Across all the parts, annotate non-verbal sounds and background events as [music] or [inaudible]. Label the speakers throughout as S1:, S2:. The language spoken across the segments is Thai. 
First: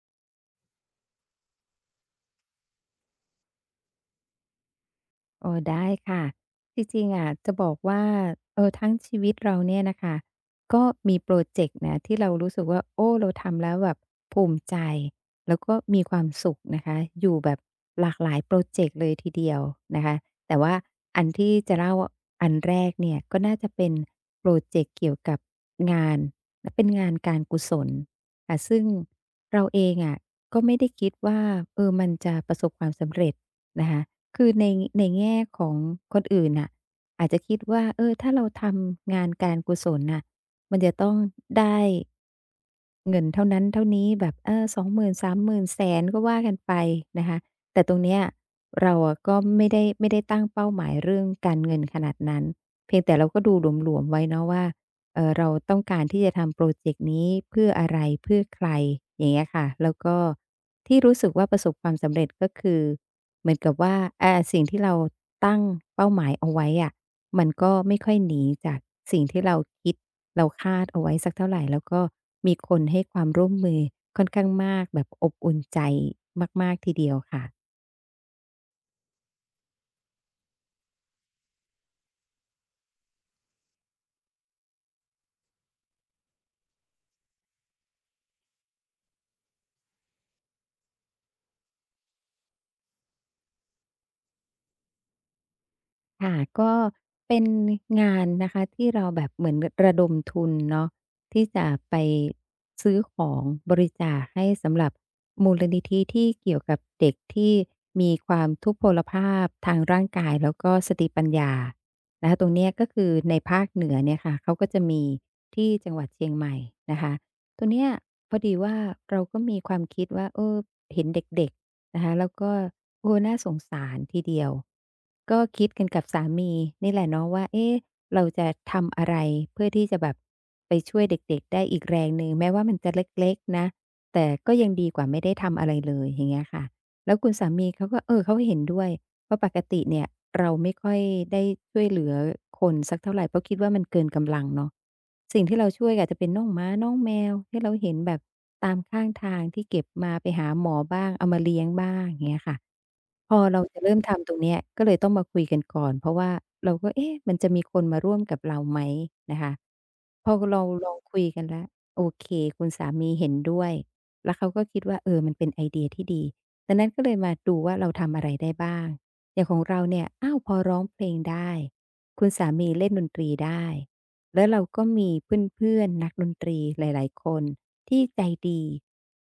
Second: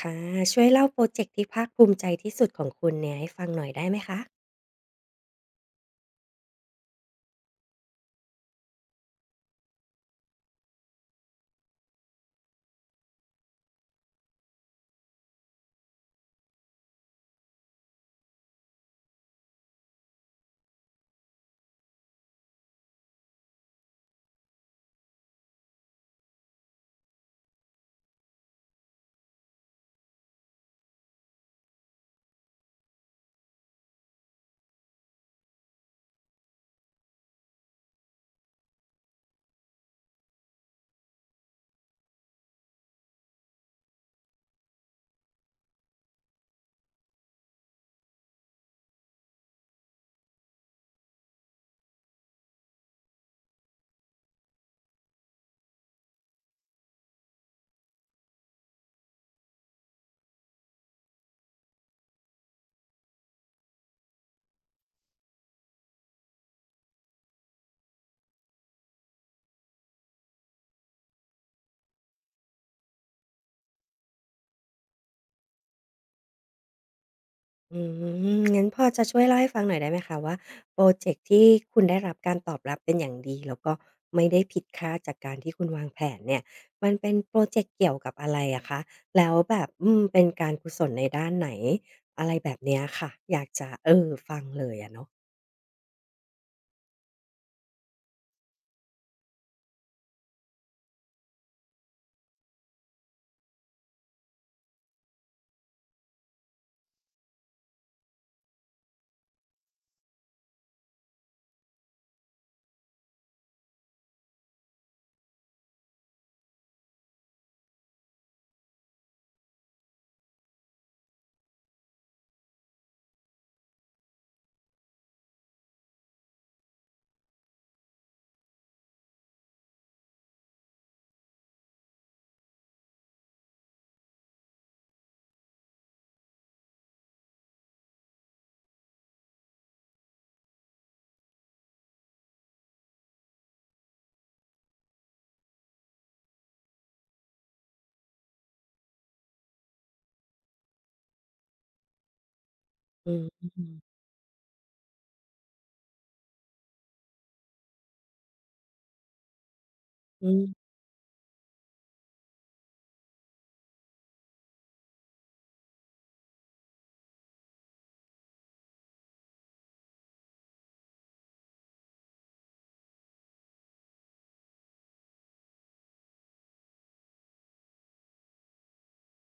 S1: ค่ะช่วยเล่าโปรเจกต์ที่ภาคภูมิใจที่สุดของคุณเนี่ยให้ฟังหน่อยได้ไหมคะ
S2: โอ้ได้ค่ะจริงๆอะจะบอกว่าทั้งชีวิตเราเนี่ยนะคะก็มีโปรเจกต์นะที่เรารู้สึกว่าโอ้เราทำแล้วแบบภูมิใจแล้วก็มีความสุขนะคะอยู่แบบหลากหลายโปรเจกต์เลยทีเดียวนะคะแต่ว่าอันที่จะเล่าอันแรกเนี่ยก็น่าจะเป็นโปรเจกต์เกี่ยวกับงานและเป็นงานการกุศลค่ะซึ่งเราเองอะก็ไม่ได้คิดว่ามันจะประสบความสำเร็จนะคะ คือในแง่ของคนอื่นน่ะอาจจะคิดว่าถ้าเราทำงานการกุศลน่ะมันจะต้องได้เงินเท่านั้นเท่านี้แบบ20,000สามหมื่นแสนก็ว่ากันไปนะคะแต่ตรงเนี้ยเราอะก็ไม่ได้ตั้งเป้าหมายเรื่องการเงินขนาดนั้นเพียงแต่เราก็ดูหลวมๆไว้เนาะว่าเราต้องการที่จะทำพรอเจกต์นี้เพื่ออะไรเพื่อใครอย่างเงี้ยค่ะแล้วก็ที่รู้สึกว่าประสบความสำเร็จก็คือ เหมือนกับว่าสิ่งที่เราตั้งเป้าหมายเอาไว้อะมันก็ไม่ค่อยหนีจากสิ่งที่เราคิดเราคาดเอาไว้สักเท่าไรแล้วก็มีคนให้ความร่วมมือค่อนข้างมากแบบอบอุ่นใจมากๆทีเดียวค่ะ
S1: อืมงั้นพอจะช่วยเล่าให้ฟังหน่อยได้ไหมคะว่าโพรเจกต์ที่คุณได้รับการตอบรับเป็นอย่างดีแล้วก็ไม่ได้ผิดคาดจากการที่คุณวางแผนเนี่ยมันเป็นโพรเจกต์เกี่ยวกับอะไรอะคะแล้วแบบอืมเป็นการกุศลในด้านไหนอะไรแบบเนี้ยค่ะอยากจะฟังเลยอะเนาะ
S2: ค่ะก็เป็นงานนะคะที่เราแบบเหมือนระดมทุนเนาะที่จะไปซื้อของบริจาคให้สำหรับมูลนิธิที่เกี่ยวกับเด็กที่มีความทุพพลภาพทางร่างกายแล้วก็สติปัญญานะคะตรงเนี้ยก็คือในภาคเหนือเนี่ยค่ะเขาก็จะมีที่จังหวัดเชียงใหม่นะคะตรงเนี้ยพอดีว่าเราก็มีความคิดว่าเห็นเด็กๆ นะคะแล้วก็โอ้น่าสงสารทีเดียวก็คิดกันกับสามีนี่แหละเนาะว่าเอ๊ะเราจะทำอะไรเพื่อที่จะแบบไปช่วยเด็กๆได้อีกแรงหนึ่งแม้ว่ามันจะเล็กๆนะแต่ก็ยังดีกว่าไม่ได้ทำอะไรเลยอย่างเงี้ยค่ะแล้วคุณสามีเขาก็เขาเห็นด้วย เพราะปกติเนี่ยเราไม่ค่อยได้ช่วยเหลือคนสักเท่าไหร่เพราะคิดว่ามันเกินกำลังเนาะสิ่งที่เราช่วยก็อาจจะเป็นน้องหมาน้องแมวที่เราเห็นแบบตามข้างทางที่เก็บมาไปหาหมอบ้างเอามาเลี้ยงบ้างอย่างเงี้ยค่ะ
S1: อื
S2: พอ
S1: ม
S2: เราจะเริ่มทำตรงเนี้ยก็เลยต้องมาคุยกันก่อนเพราะว่าเราก็เอ๊ะมันจะมีคนมาร่วมกับเราไหมนะคะพ
S1: อื
S2: อเรา
S1: ม
S2: ลองคุยกันแล้วโอเคคุณสามีเห็นด้วยแล้วเขาก็คิดว่ามันเป็นไอเดียที่ดีดังนั้นก็เลยมาดูว่าเราทำอะไรได้บ้าง อย่างของเราเนี่ยอ้าวพอร้องเพลงได้คุณสามีเล่นดนตรีได้แล้วเราก็มีเพื่อนๆนักดนตรีหลายๆคนที่ใจดี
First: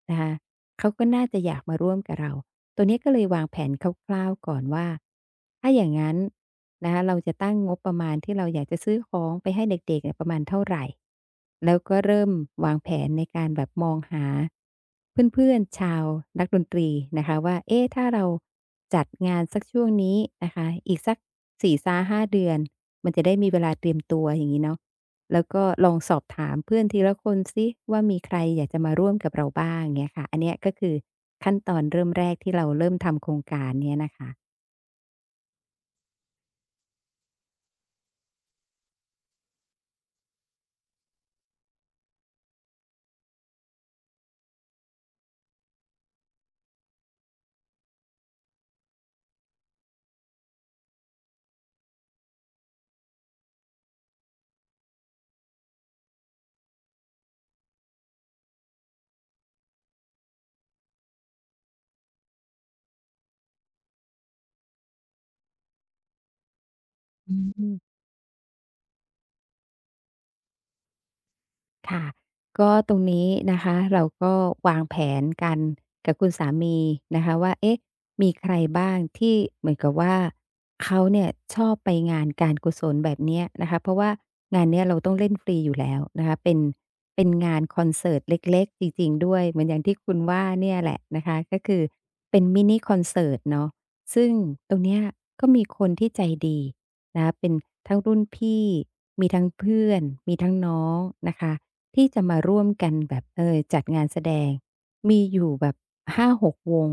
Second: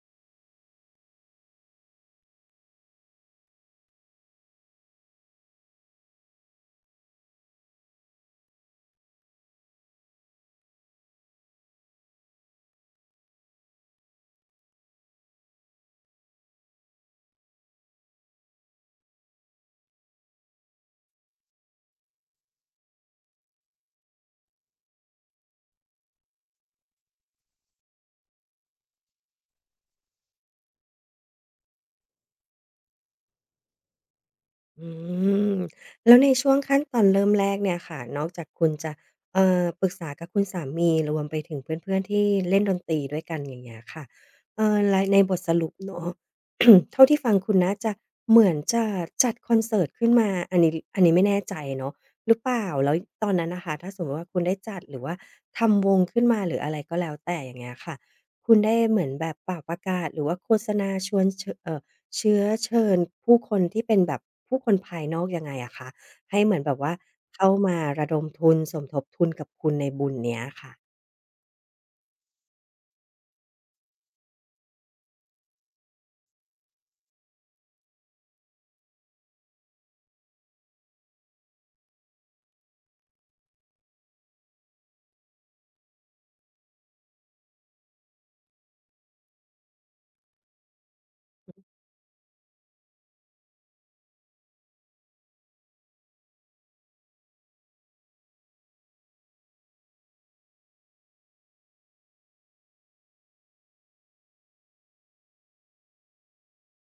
S2: นะคะเขาก็น่าจะอยากมาร่วมกับเรา ตัวเนี้ยก็เลยวางแผนคร่าวๆก่อนว่าถ้าอย่างนั้นนะคะเราจะตั้งงบประมาณที่เราอยากจะซื้อของไปให้เด็กๆเนี่ยประมาณเท่าไหร่แล้วก็เริ่มวางแผนในการแบบมองหาเพื่อนๆชาวนักดนตรีนะคะว่าเอ๊ะถ้าเราจัดงานสักช่วงนี้นะคะอีกสัก4-5เดือนมันจะได้มีเวลาเตรียมตัวอย่างนี้เนาะ แล้วก็ลองสอบถามเพื่อนทีละคนสิว่ามีใครอยากจะมาร่วมกับเราบ้างเงี้ยค่ะอันเนี้ยก็คือขั้นตอนเริ่มแรกที่เราเริ่มทำโครงการเนี้ยนะคะ
S1: อืมแล้วในช่วงขั้นตอนเริ่มแรกเนี่ยค่ะนอกจากคุณจะปรึกษากับคุณสามีรวมไปถึงเพื่อนๆที่เล่นดนตรีด้วยกันอย่างเงี้ยค่ะไรในบทสรุปเนาะ [coughs] เท่าที่ฟังคุณน่าจะเหมือนจะจัดคอนเสิร์ตขึ้นมาอันนี้ไม่แน่ใจเนาะหรือเปล่าแล้วตอนนั้นน่ะค่ะถ้าสมมุติว่าคุณได้จัดหรือว่าทำวงขึ้นมาหรืออะไรก็แล้วแต่อย่างเงี้ยค่ะคุณได้เหมือนแบบเป่าประกาศหรือว่าโฆษณาชวนชเชื้อเชิญผู้คนที่เป็นแบบผู้คนภายนอกยังไงอะคะให้เหมือนแบบว่า
S2: อื
S1: เข้ามา
S2: ม
S1: ระดมทุนสมทบทุนกับคุณในบุญเนี้ยค่ะ
S2: ค่ะก็ตรงนี้นะคะเราก็วางแผนกันกับคุณสามีนะคะว่าเอ๊ะมีใครบ้างที่เหมือนกับว่าเขาเนี่ยชอบไปงานการกุศลแบบเนี้ยนะคะเพราะว่างานเนี้ยเราต้องเล่นฟรีอยู่แล้วนะคะเป็นงานคอนเสิร์ตเล็กๆจริงๆด้วยเหมือนอย่างที่คุณว่าเนี่ยแหละนะคะก็คือเป็นมินิคอนเสิร์ตเนาะซึ่งตรงเนี้ยก็มีคนที่ใจดีนะคะเป็นทั้งรุ่นพี่มีทั้งเพื่อนมีทั้งน้องนะคะ ที่จะมาร่วมกันแบบจัดงานแสดงมีอยู่แบบ5-6วง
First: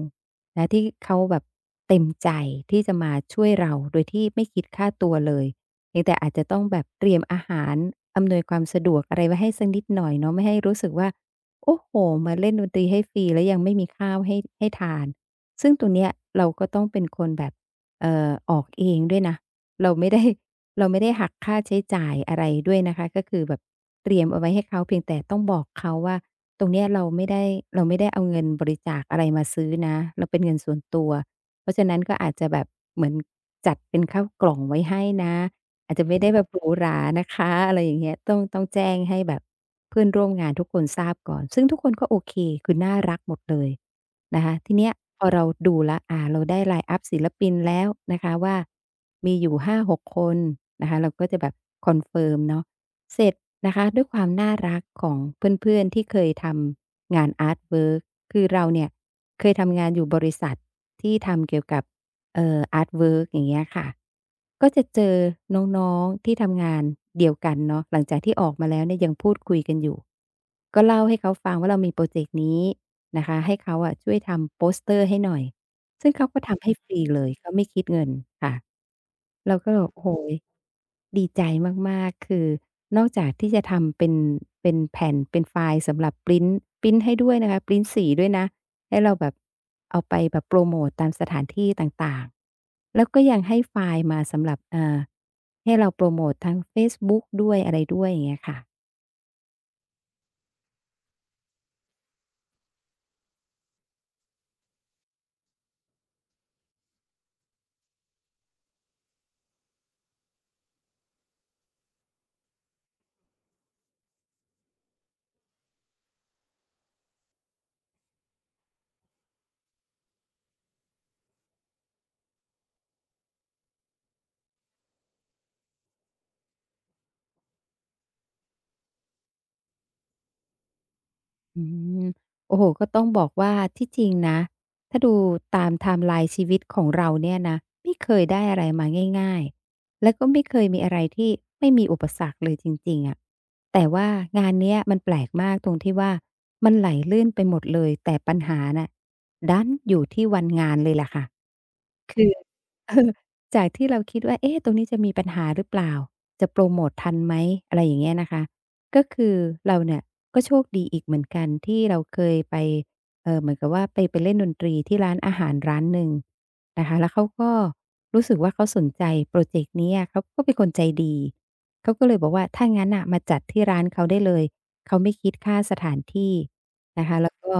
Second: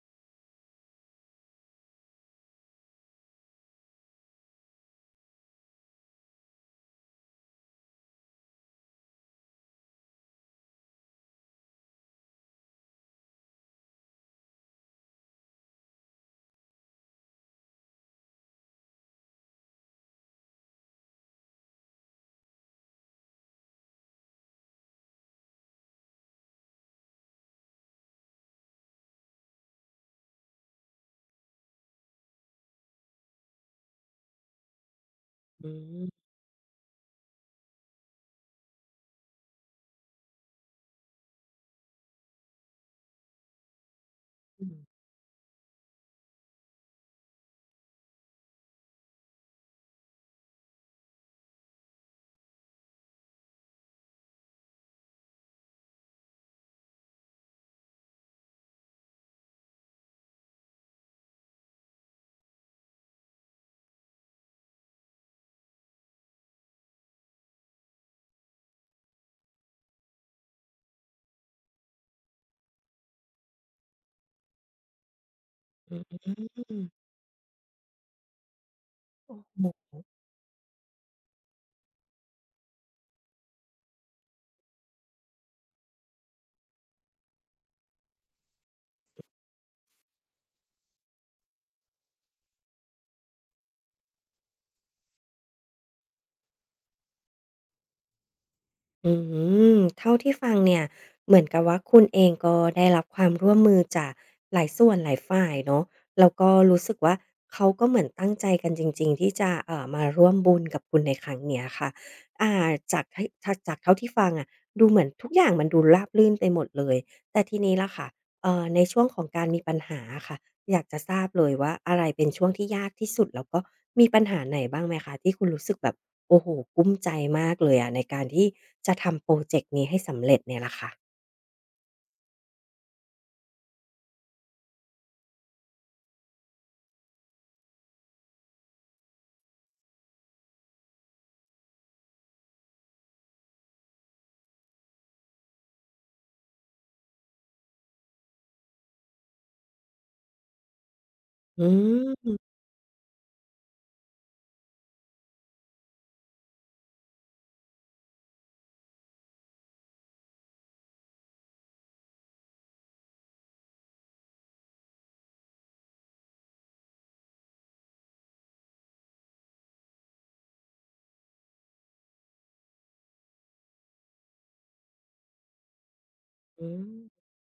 S2: นะที่เขาแบบเต็มใจที่จะมาช่วยเราโดยที่ไม่คิดค่าตัวเลยเพียงแต่อาจจะต้องแบบเตรียมอาหารอำนวยความสะดวกอะไรไว้ให้สักนิดหน่อยเนาะไม่ให้รู้สึกว่าโอ้โหมาเล่นดนตรีให้ฟรีแล้วยังไม่มีข้าวให้ทานซึ่งตรวเนี้ยเราก็ต้องเป็นคนแบบออกเองด้วยนะเราไม่ได้ เราไม่ได้หักค่าใช้จ่ายอะไรด้วยนะคะก็คือแบบเตรียมเอาไว้ให้เขาเพียงแต่ต้องบอกเขาว่าตรงเนี้ยเราไม่ได้เราไม่ได้เอาเงินบริจาคอะไรมาซื้อนะเราเป็นเงินส่วนตัวเพราะฉะนั้นก็อาจจะแบบเหมือนจัดเป็นข้าวกล่องไว้ให้นะ
S1: อื
S2: อาจจะไม่
S1: ม
S2: ได้แบบหรูหรานะคะอะไรอย่างเงี้ยต้องแจ้งให้แบบเพื่อนร่วมงานทุกคนทราบก่อนซึ่งทุกคนก็โอเคคือน่ารักหมดเลย นะคะ
S1: อื
S2: ที
S1: อ
S2: เนี้ยพอเราดูแล้วเราได้ line up ศิลปินแล้วนะคะว่ามีอยู่5-6คนนะคะเราก็จะแบบคอนเฟิร์มเนาะ เสร็จนะคะด้วยความน่ารักของเพื่อนๆที่เคยทำงานอาร์ตเวิร์กคือเราเนี่ยเคยทำงานอยู่บริษัทที่ทำเกี่ยวกับอาร์ตเวิร์กอย่างเงี้ยค่ะก็จะเจอน้องๆที่ทำงานเดียวกันเนาะหลังจากที่ออกมาแล้วเนี่ยยังพูดคุยกันอยู่ก็เล่าให้เขาฟังว่าเรามีพรอเจกต์นี้นะคะให้เขาอะช่วยทำโปสเตอร์ให้หน่อย
S1: ๆโ
S2: ซึ่งเขาก็ทำให้
S1: อ้
S2: ฟรีเลยเขาไม่คิดเงินค่ะ
S1: โ
S2: เราก็
S1: ฮ
S2: แบบโอ้โหดีใจมากๆคือนอกจากที่จะทำเป็นเป็นแผ่นเป็นไฟล์สำหรับพรินต์ให้ด้วยนะคะพรินต์สีด้วยนะให้เราแบบเอาไปแบบโพรโมตตามสถานที่ต่างๆแล้วก็ยังให้ไฟล์มาสำหรับให้เราโพรโมตทางเฟซบุ๊กด้วยอะไรด้วยอย่างเงี้ยค่ะ
S1: อืมเท่าที่ฟังเนี่ยเหมือนกับว่าคุณเองก็ได้รับความร่วมมือจากหลายส่วนหลายฝ่ายเนาะแล้วก็รู้สึกว่าเขาก็เหมือนตั้งใจกันจริงๆที่จะมาร่วมบุญกับคุณในครั้งเนี้ยค่ะอ่าจากทจากเท่าที่ฟังอะดูเหมือนทุกอย่างมันดูราบรื่นไปหมดเลยแต่ทีนี้ล่ะค่ะในช่วงของการมีปัญหาอะค่ะอยากจะทราบเลยว่าอะไรเป็นช่วงที่ยากที่สุดแล้วก็มีปัญหาไหนบ้างไหมคะที่คุณรู้สึกแบบ โอ้โฮกลุ้มใจมากเลยอะในการที่จะทำพรอเจกต์นี้ให้สำเร็จเนี่ยล่ะค่ะ
S2: อืมโอ้โฮก็ต้องบอกว่าที่จริงนะถ้าดูตามไทม์ไลน์ชีวิตของเราเนี่ยนะไม่เคยได้อะไรมาง่ายๆแล้วก็ไม่เคยมีอะไรที่ไม่มีอุปสรรคเลยจริงๆอะแต่ว่างานเนี้ยมันแปลกมากตรงที่ว่ามันไหลลื่นไปหมดเลยแต่ปัญหาน่ะดันอยู่ที่วันงานเลยล่ะค่ะ
S1: อื
S2: คือ
S1: ม
S2: [laughs] เออจากที่เราคิดว่าเอ๊ะตรงนี้จะมีปัญหาหรือเปล่าจะโพรโมตทันไหมอะไรอย่างเงี้ยนะคะก็คือเราเนี่ยก็โชคดีอีกเหมือนกันที่เราเคยไปเหมือนกับว่าไปเล่นดนตรีที่ร้านอาหารร้านหนึ่งนะคะแล้วเขาก็รู้สึกว่าเขาสนใจพรอเจกต์นี้อะเขาก็เป็นคนใจดีเขาก็เลยบอกว่าถ้างั้นน่ะมาจัดที่ร้านเขาได้เลยเขาไม่คิดค่าสถานที่
S1: อืม
S2: นะคะแล้วก็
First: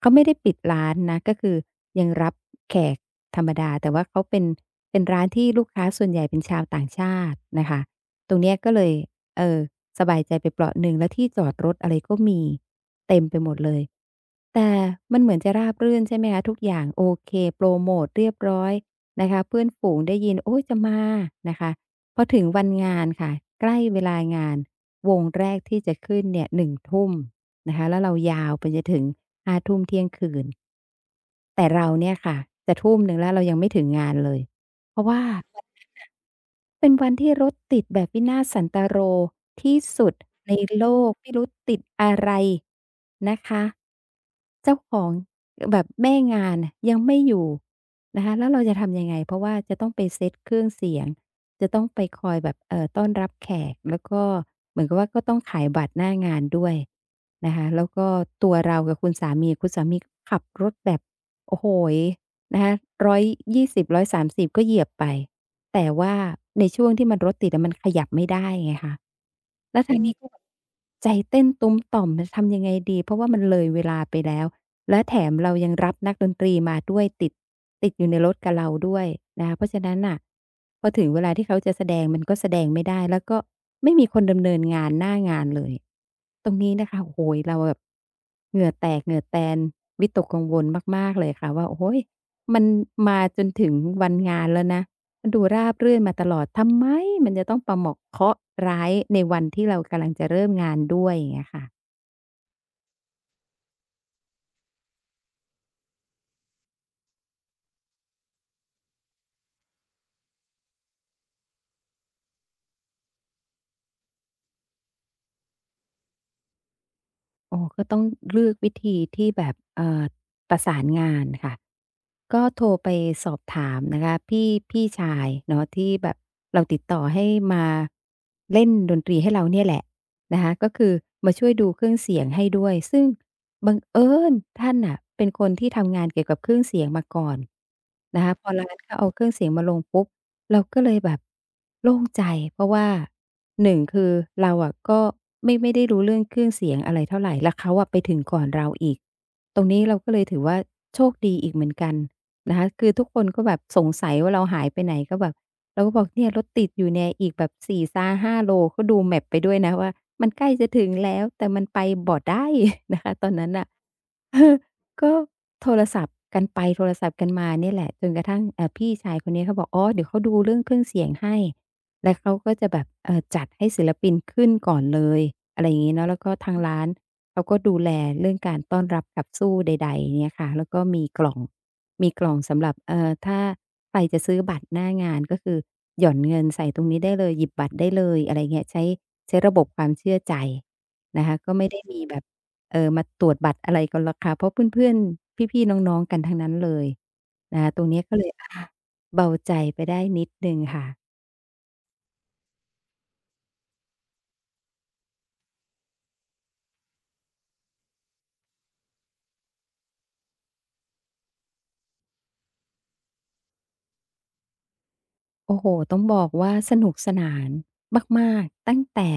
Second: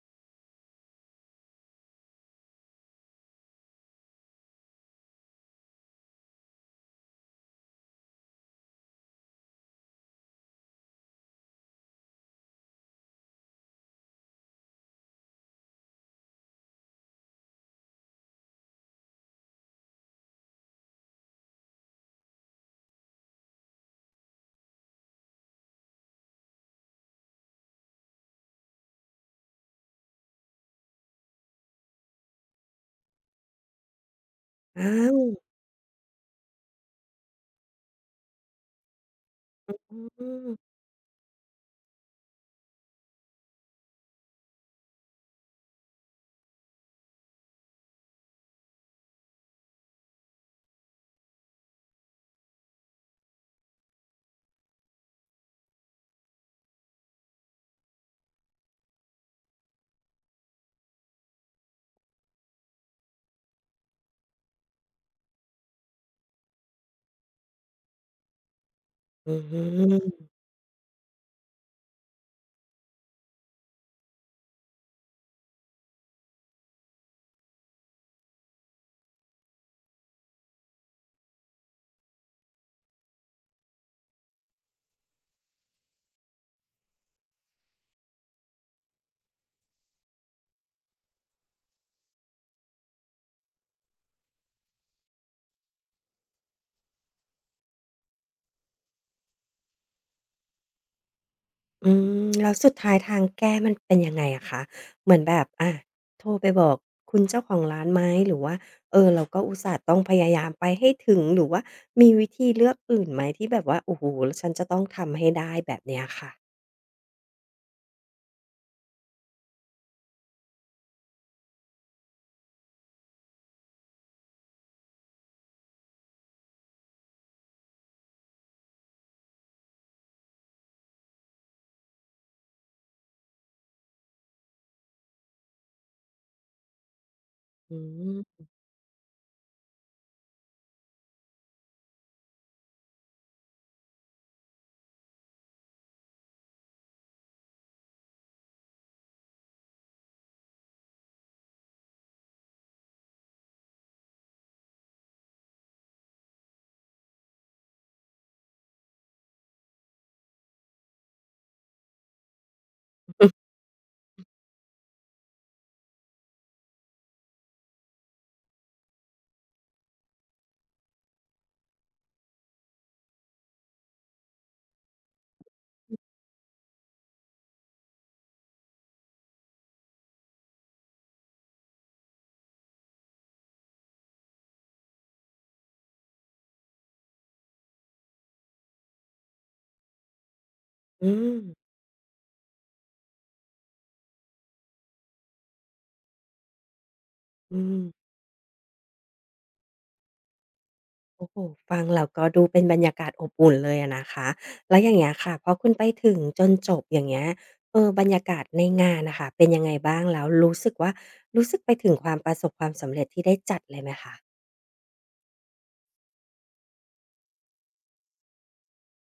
S2: เขาไม่ได้ปิดร้านนะก็คือยังรับแขก ธรรมดาแต่ว่าเขาเป็นเป็นร้านที่ลูกค้าส่วนใหญ่เป็นชาวต่างชาตินะคะตรงเนี้ยก็เลยเออสบายใจไปเปราะหนึ่งแล้วที่จอดรถอะไรก็มีเต็มไปหมดเลยแต่มันเหมือนจะราบรื่นใช่ไหมคะทุกอย่างโอเคโพรโมตเรียบร้อยนะคะเพื่อนฝูงได้ยินโอ๊ยจะมานะคะพอถึงวันงานค่ะใกล้เวลางานวงแรกที่จะขึ้นเนี่ย1ทุ่ม นะคะแล้วเรายาวไปจนถึง5ทุ่มเที่ยงคืนแต่เราเนี่ยค่ะจะทุ่มหนึ่งแล้วเรายังไม่ถึงงานเลย
S1: อ้า
S2: เพราะว่า
S1: ว
S2: เป็นวันที่รถติดแบบวินาศสันตโร
S1: อ
S2: ที่สุดใน
S1: ืม
S2: โลกไม่รู้ติดอะไรนะคะเจ้าของแบบแม่งานน่ะยังไม่อยู่นะคะแล้วเราจะทำยังไงเพราะว่าจะต้องไปเซตเครื่องเสียงจะต้องไปคอยแบบต้อนรับแขกแล้วก็เหมือนกับว่าก็ต้องขายบัตรหน้างานด้วยนะคะแล้วก็ตัวเรากับคุณสามีขับรถแบบโอ้โฮนะคะร้อยยี่สบร้อยสามสิบก็เหยียบไป แต่ว่าในช่วงที่มันรถติดอะมันขยับไม่ได้ไงคะ
S1: อื
S2: แล้วทอืางนี้ม
S1: ม
S2: ก็แบบใจเต้นตุ้มต่อมจะทำยังไงดีเพราะว่ามันเลยเวลาไปแล้วและแถมเรายังรับนักดนตรีมาด้วยติดอยู่ในรถกับเราด้วยนะคะเพราะฉะนั้นน่ะพอถึงเวลาที่เขาจะแสดงมันก็แสดงไม่ได้แล้วก็ไม่มีคนดำเนินงานหน้างานเลยตรงนี้นะคะโอ้โฮเราแบบเหงื่อแตกเหงื่อแตนวิตกกังวลมากๆเลยค่ะว่าโอ้โฮมันมาจนถึงวันงานแล้วนะ มันดูราบรื่นมาตลอดทำไมมันจะต้องประหม่อกเคราะห์ร้ายในวันที่เรากำลังจะเริ่มงานด้วยอย่างเงี้ยค่ะ
S1: อืมแล้วสุดท้ายทางแก้มันเป็นยังไงอะคะ เหมือนแบบอาโทรไปบอกคุณเจ้าของร้านไหมหรือว่าเออเราก็อุตส่าห์ต้องพยายามไปให้ถึงหรือว่ามีวิธีเลือกอื่นไหมที่แบบว่าโอ้โฮฉันจะต้องทำให้ได้แบบเนี้ยค่ะ
S2: อ๋อก็ต้องเลือกวิธีที่แบบประสานงานค่ะก็โทรไปสอบถามนะคะพี่ชายเนาะที่แบบเราติดต่อให้มาเล่นดนตรีให้เราเนี่ยแหละนะคะก็คือมาช่วยดูเครื่องเสียงให้ด้วยซึ่งบังเอิญท่านน่ะเป็นคนที่ทำงานเกี่ยวกับเครื่องเสียงมาก่อน
S1: อื
S2: นะคะพ
S1: ม
S2: อร้านเขาเอาเครื่องเสียงมาลงปุ๊บ เราก็เลยแบบโล่งใจเพราะว่าหนึ่งคือเราอะก็ไม่ได้รู้เรื่องเครื่องเสียงอะไรเท่าไรแล้วเขาอะไปถึงก่อนเราอีกตรงนี้เราก็เลยถือว่าโชคดีอีกเหมือนกันนะคะคือทุกคนก็แบบสงสัยว่าเราหายไปไหนก็แบบเราก็บอกเนี่ยรถติดอยู่เนี่ยอีกแบบ4-5โลก็ดู map ไปด้วยนะว่ามันใกล้จะถึงแล้วแต่มันไปบ่ได้ [laughs] นะคะตอน
S1: อ
S2: นั้นน่ะเออ ก็โทรศัพท์กันไปโทรศัพท์กันมาเนี่ยแหละจนกระทั่งพี่ชายคนนี้เขาบอกอ๋อเดี๋ยวเขาดูเรื่องเครื่องเสียงให้แล้วเขาก็จะแบบจัดให้ศิลปินขึ้นก่อนเลยอะไรอย่างงี้เนาะแล้วก็ทางร้านเขาก็ดูแลเรื่องการต้อนรับขับสู้ใดๆเนี่ยค่ะแล้วก็มีกล่องสำหรับถ้าใครจะซื้อบัตรหน้างานก็คือหย่อนเงินใส่ตรงนี้ได้เลยหยิบบัตรได้เลยอะไรเงี้ยใช้ระบบความเชื่อใจ
S1: ื
S2: นะคะ
S1: ม
S2: ก็ไม่ได้มีแบบ เออมาตรวจบัตรอะไรกันหรอกค่ะเพราะเพื่อนๆพี่ๆน้องๆกันทั้งนั้นเลยนะ
S1: อื
S2: คะ
S1: ม
S2: ตรงนี้ก็เลยอาเบาใจไปได้นิดหนึ่งค่ะ
S1: โอ้โฮฟังแล้วก็ดูเป็นบรรยากาศอบอุ่นเลยอะนะคะแล้วอย่างเงี้ยค่ะพอคุณไปถึงจนจบอย่างเงี้ยบรรยากาศในงานน่ะค่ะเป็นยังไงบ้างแล้วรู้สึกว่ารู้สึกไปถึงความประสบความสำเร็จที่ได้จัดเลยไหมคะ
S2: โอ้โฮต้องบอกว่าสนุกสนานมากๆตั้งแต่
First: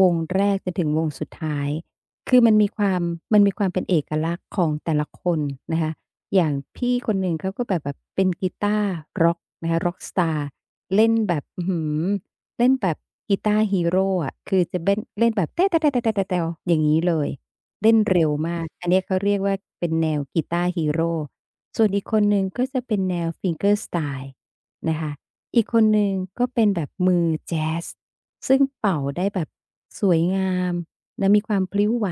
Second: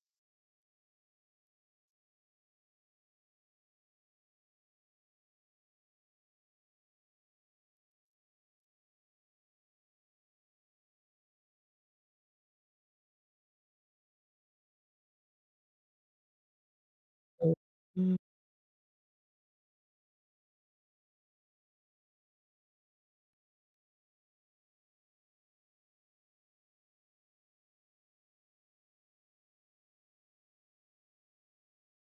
S2: วงแรกจนถึงวงสุดท้าย คือมันมีความเป็นเอกลักษณ์ของแต่ละคนนะคะอย่างพี่คนหนึ่งเขาก็แบบเป็นกีตาร์ร็อกนะคะร็อกสตาร์เล่นแบบอื้อฮือเล่นแบบกีตาร์ฮีโรอะคือจะเบ้นเล่นแบบอย่างงี้เลย
S1: อือ
S2: เล่น
S1: อืม
S2: เร็วมาก อันเนี้ยเขาเรียกว่าเป็นแนวกีตาร์ฮีโรส่วนอีกคนหนึ่งก็จะเป็นแนว fingerstyle นะคะ อีกคนหนึ่งก็เป็นแบบมือแจ๊สซึ่งเป่าได้แบบสวยงามและมีความพลิ้วไหว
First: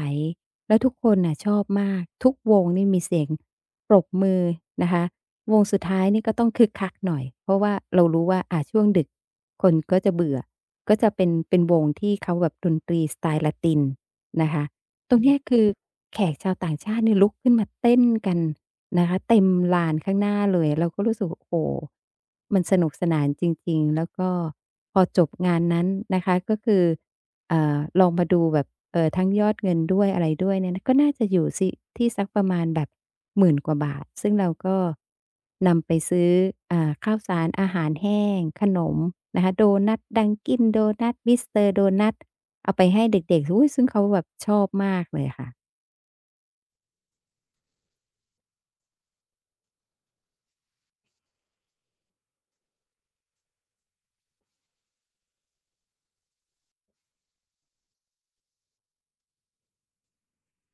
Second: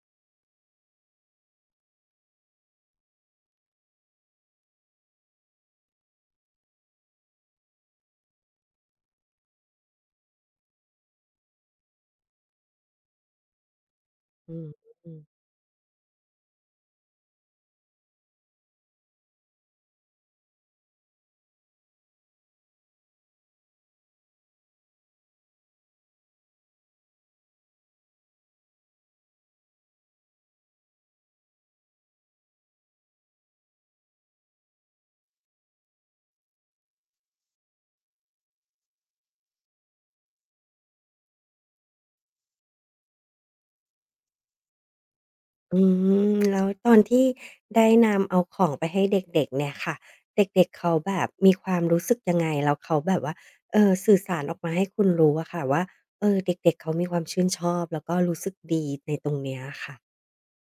S2: แล้วทุกคนน่ะชอบมากทุกวงนี่มีเสียงปรบมือนะคะวงสุดท้ายนี่ก็ต้องคึกคักหน่อยเพราะว่าเรารู้ว่าอาช่วงดึกคนก็จะเบื่อก็จะเป็นวงที่เขาแบบดนตรีสไตล์ละตินนะ
S1: อื
S2: คะ
S1: มอื
S2: ตร
S1: ม
S2: งเนี้ยคือแขกชาวต่างชาติเนี่ยลุกขึ้นมาเต้นกันนะคะเต็มลานข้างหน้าเลยเราก็รู้สึกโอ้โฮมันสนุกสนานจริงๆแล้วก็พอจบงานนั้นนะคะก็คือลองมาดูแบบทั้งยอดเงินด้วยอะไรด้วยเนี่ยนะก็น่าจะอยู่สิที่สักประมาณแบบหมื่นกว่าบาทซึ่งเราก็นำไปซื้ออ่าข้าวสารอาหารแห้งขนมนะคะโดนัตดังกินโดนัตมิสเตอร์โดนัต เอาไปให้เด็กๆอุ๊ยซึ่งเขาแบบชอบมากเลยค่ะ
S1: อืมแล้วตอนที่ได้นำเอาของไปให้เด็กๆเนี่ยค่ะเด็กๆเขาแบบมีความรู้สึกยังไงแล้วเขาแบบว่าสื่อสารออกมาให้คุณรู้อะค่ะว่าเออเด็กๆเขามีความชื่นชอบแล้วก็รู้สึกดีในตรงเนี้ยค่ะ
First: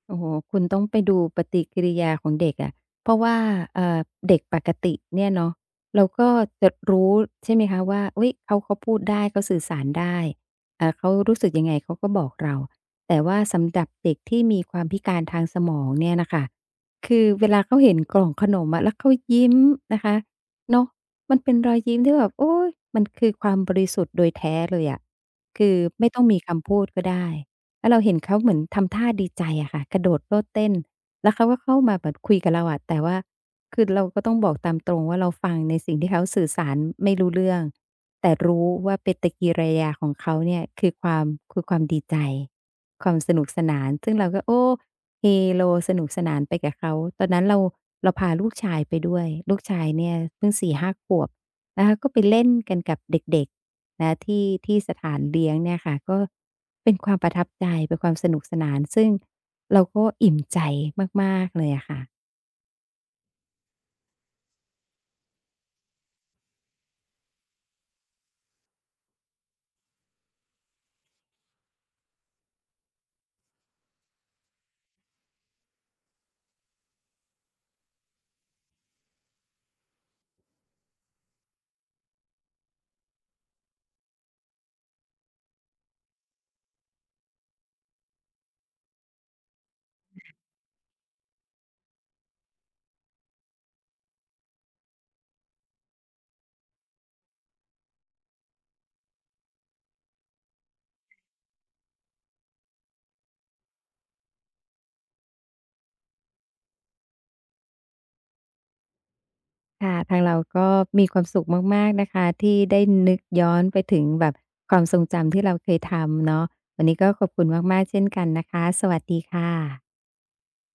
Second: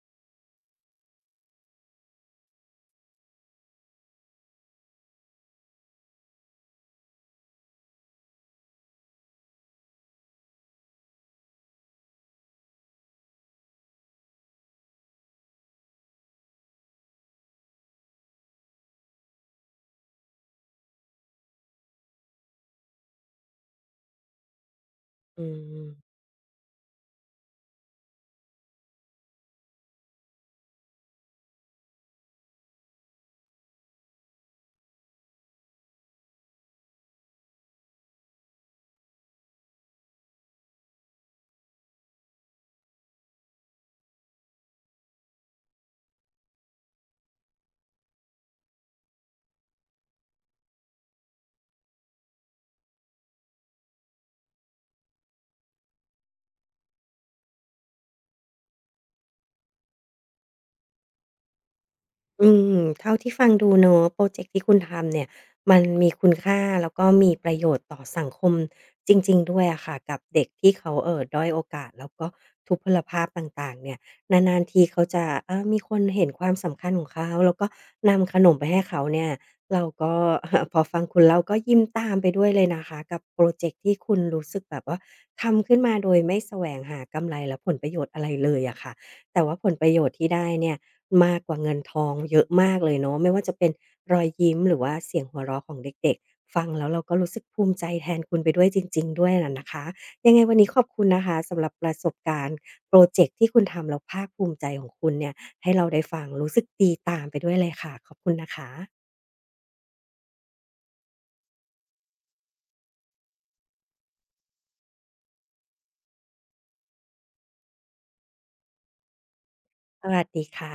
S2: โอ้โฮคุณต้องไปดูปฏิกิริยาของเด็กอะเพราะว่าเอ่อเด็กปกติเนี่ยเนาะเราก็จะรู้ใช่ไหมคะว่าอุ๊ยเขาพูดได้เขาสื่อสารได้เขารู้สึกยังไงเขาก็บอกเราแต่ว่าสำหรับเด็กที่มีความพิการทางสมองเนี่ยน่ะค่ะคือเวลาเขาเห็นกล่องขนมอะแล้วเขายิ้มนะคะเนาะมันเป็นรอยยิ้มที่แบบโอ๊ยมันคือความบริสุทธิ์โดยแท้เลยอะ
S1: อื
S2: คือไม่
S1: ม
S2: ต้องมีคำพูดก็ได้ แล้วเราเห็นเขาเหมือนทำท่าดีใจอะค่ะกระโดดโลดเต้นแล้วเขาก็เข้ามาแบบคุยกับเราอะแต่ว่าคือเราก็ต้องบอกตามตรงว่าเราฟังในสิ่งที่เขาสื่อสารไม่รู้เรื่องแต่รู้ว่าปฏิกิริยาของเขาเนี่ยคือความดีใจความสนุกสนานซึ่งเราก็โอ้เฮโลสนุกสนานไปกับเขาตอนนั้นเราพาลูกชายไปด้วยลูกชายเนี่ยเพิ่งสี่ห้าขวบนะคะก็ไปเล่นกันกับเด็กๆ และที่สถานเลี้ยงเนี่ยค่ะก็เป็นความประทับใจเป็นความสนุกสนานซึ่งเราก็อิ่มใจมากๆเลยอะค่ะ
S1: อืมเท่าที่ฟังดูเนาะพรอเจกต์ที่คุณทำเนี่ยมันมีคุณค่าแล้วก็มีประโยชน์ต่อสังคมจริงๆด้วยอะค่ะกับเด็กที่เขาด้อยโอกาสแล้วก็ทุพพลภาพต่างๆเนี่ยนานๆทีเขาจะมีคนเห็นความสำคัญของเขาแล้วก็นำขนมไปให้เขาเนี่ยเราก็ [laughs] พอฟังคุณแล้วก็ยิ้มตามไปด้วยเลยนะคะกับพรอเจกต์ที่คุณรู้สึกแบบว่าทำขึ้นมาโดยไม่แสวงหากำไรและผลประโยชน์อะไรเลยอะค่ะแต่ว่าผลประโยชน์ที่ได้เนี่ย มากกว่าเงินทองเยอะมากเลยเนาะไม่ว่าจะเป็นรอยยิ้มหรือว่าเสียงหัวเราะของเด็กๆฟังแล้วเราก็รู้สึกภูมิใจแทนคุณไปด้วยจริงๆด้วยน่ะนะคะยังไงวันนี้ขอบคุณนะคะสำหรับประสบการณ์พรอเจกต์ที่คุณทำแล้วภาคภูมิใจของคุณเนี่ยให้เราได้ฟังรู้สึกดีตามไปด้วยเลยค่ะขอบคุณนะคะ
S2: ค่ะทางเราก็มีความสุขมากๆนะคะที่ได้นึกย้อนไปถึงแบบความทรงจำที่เราเคยทำเนาะวันนี้ก็ขอบคุณมากๆเช่นกันนะคะสวัสดีค่ะ
S1: สวัสดีค่ะ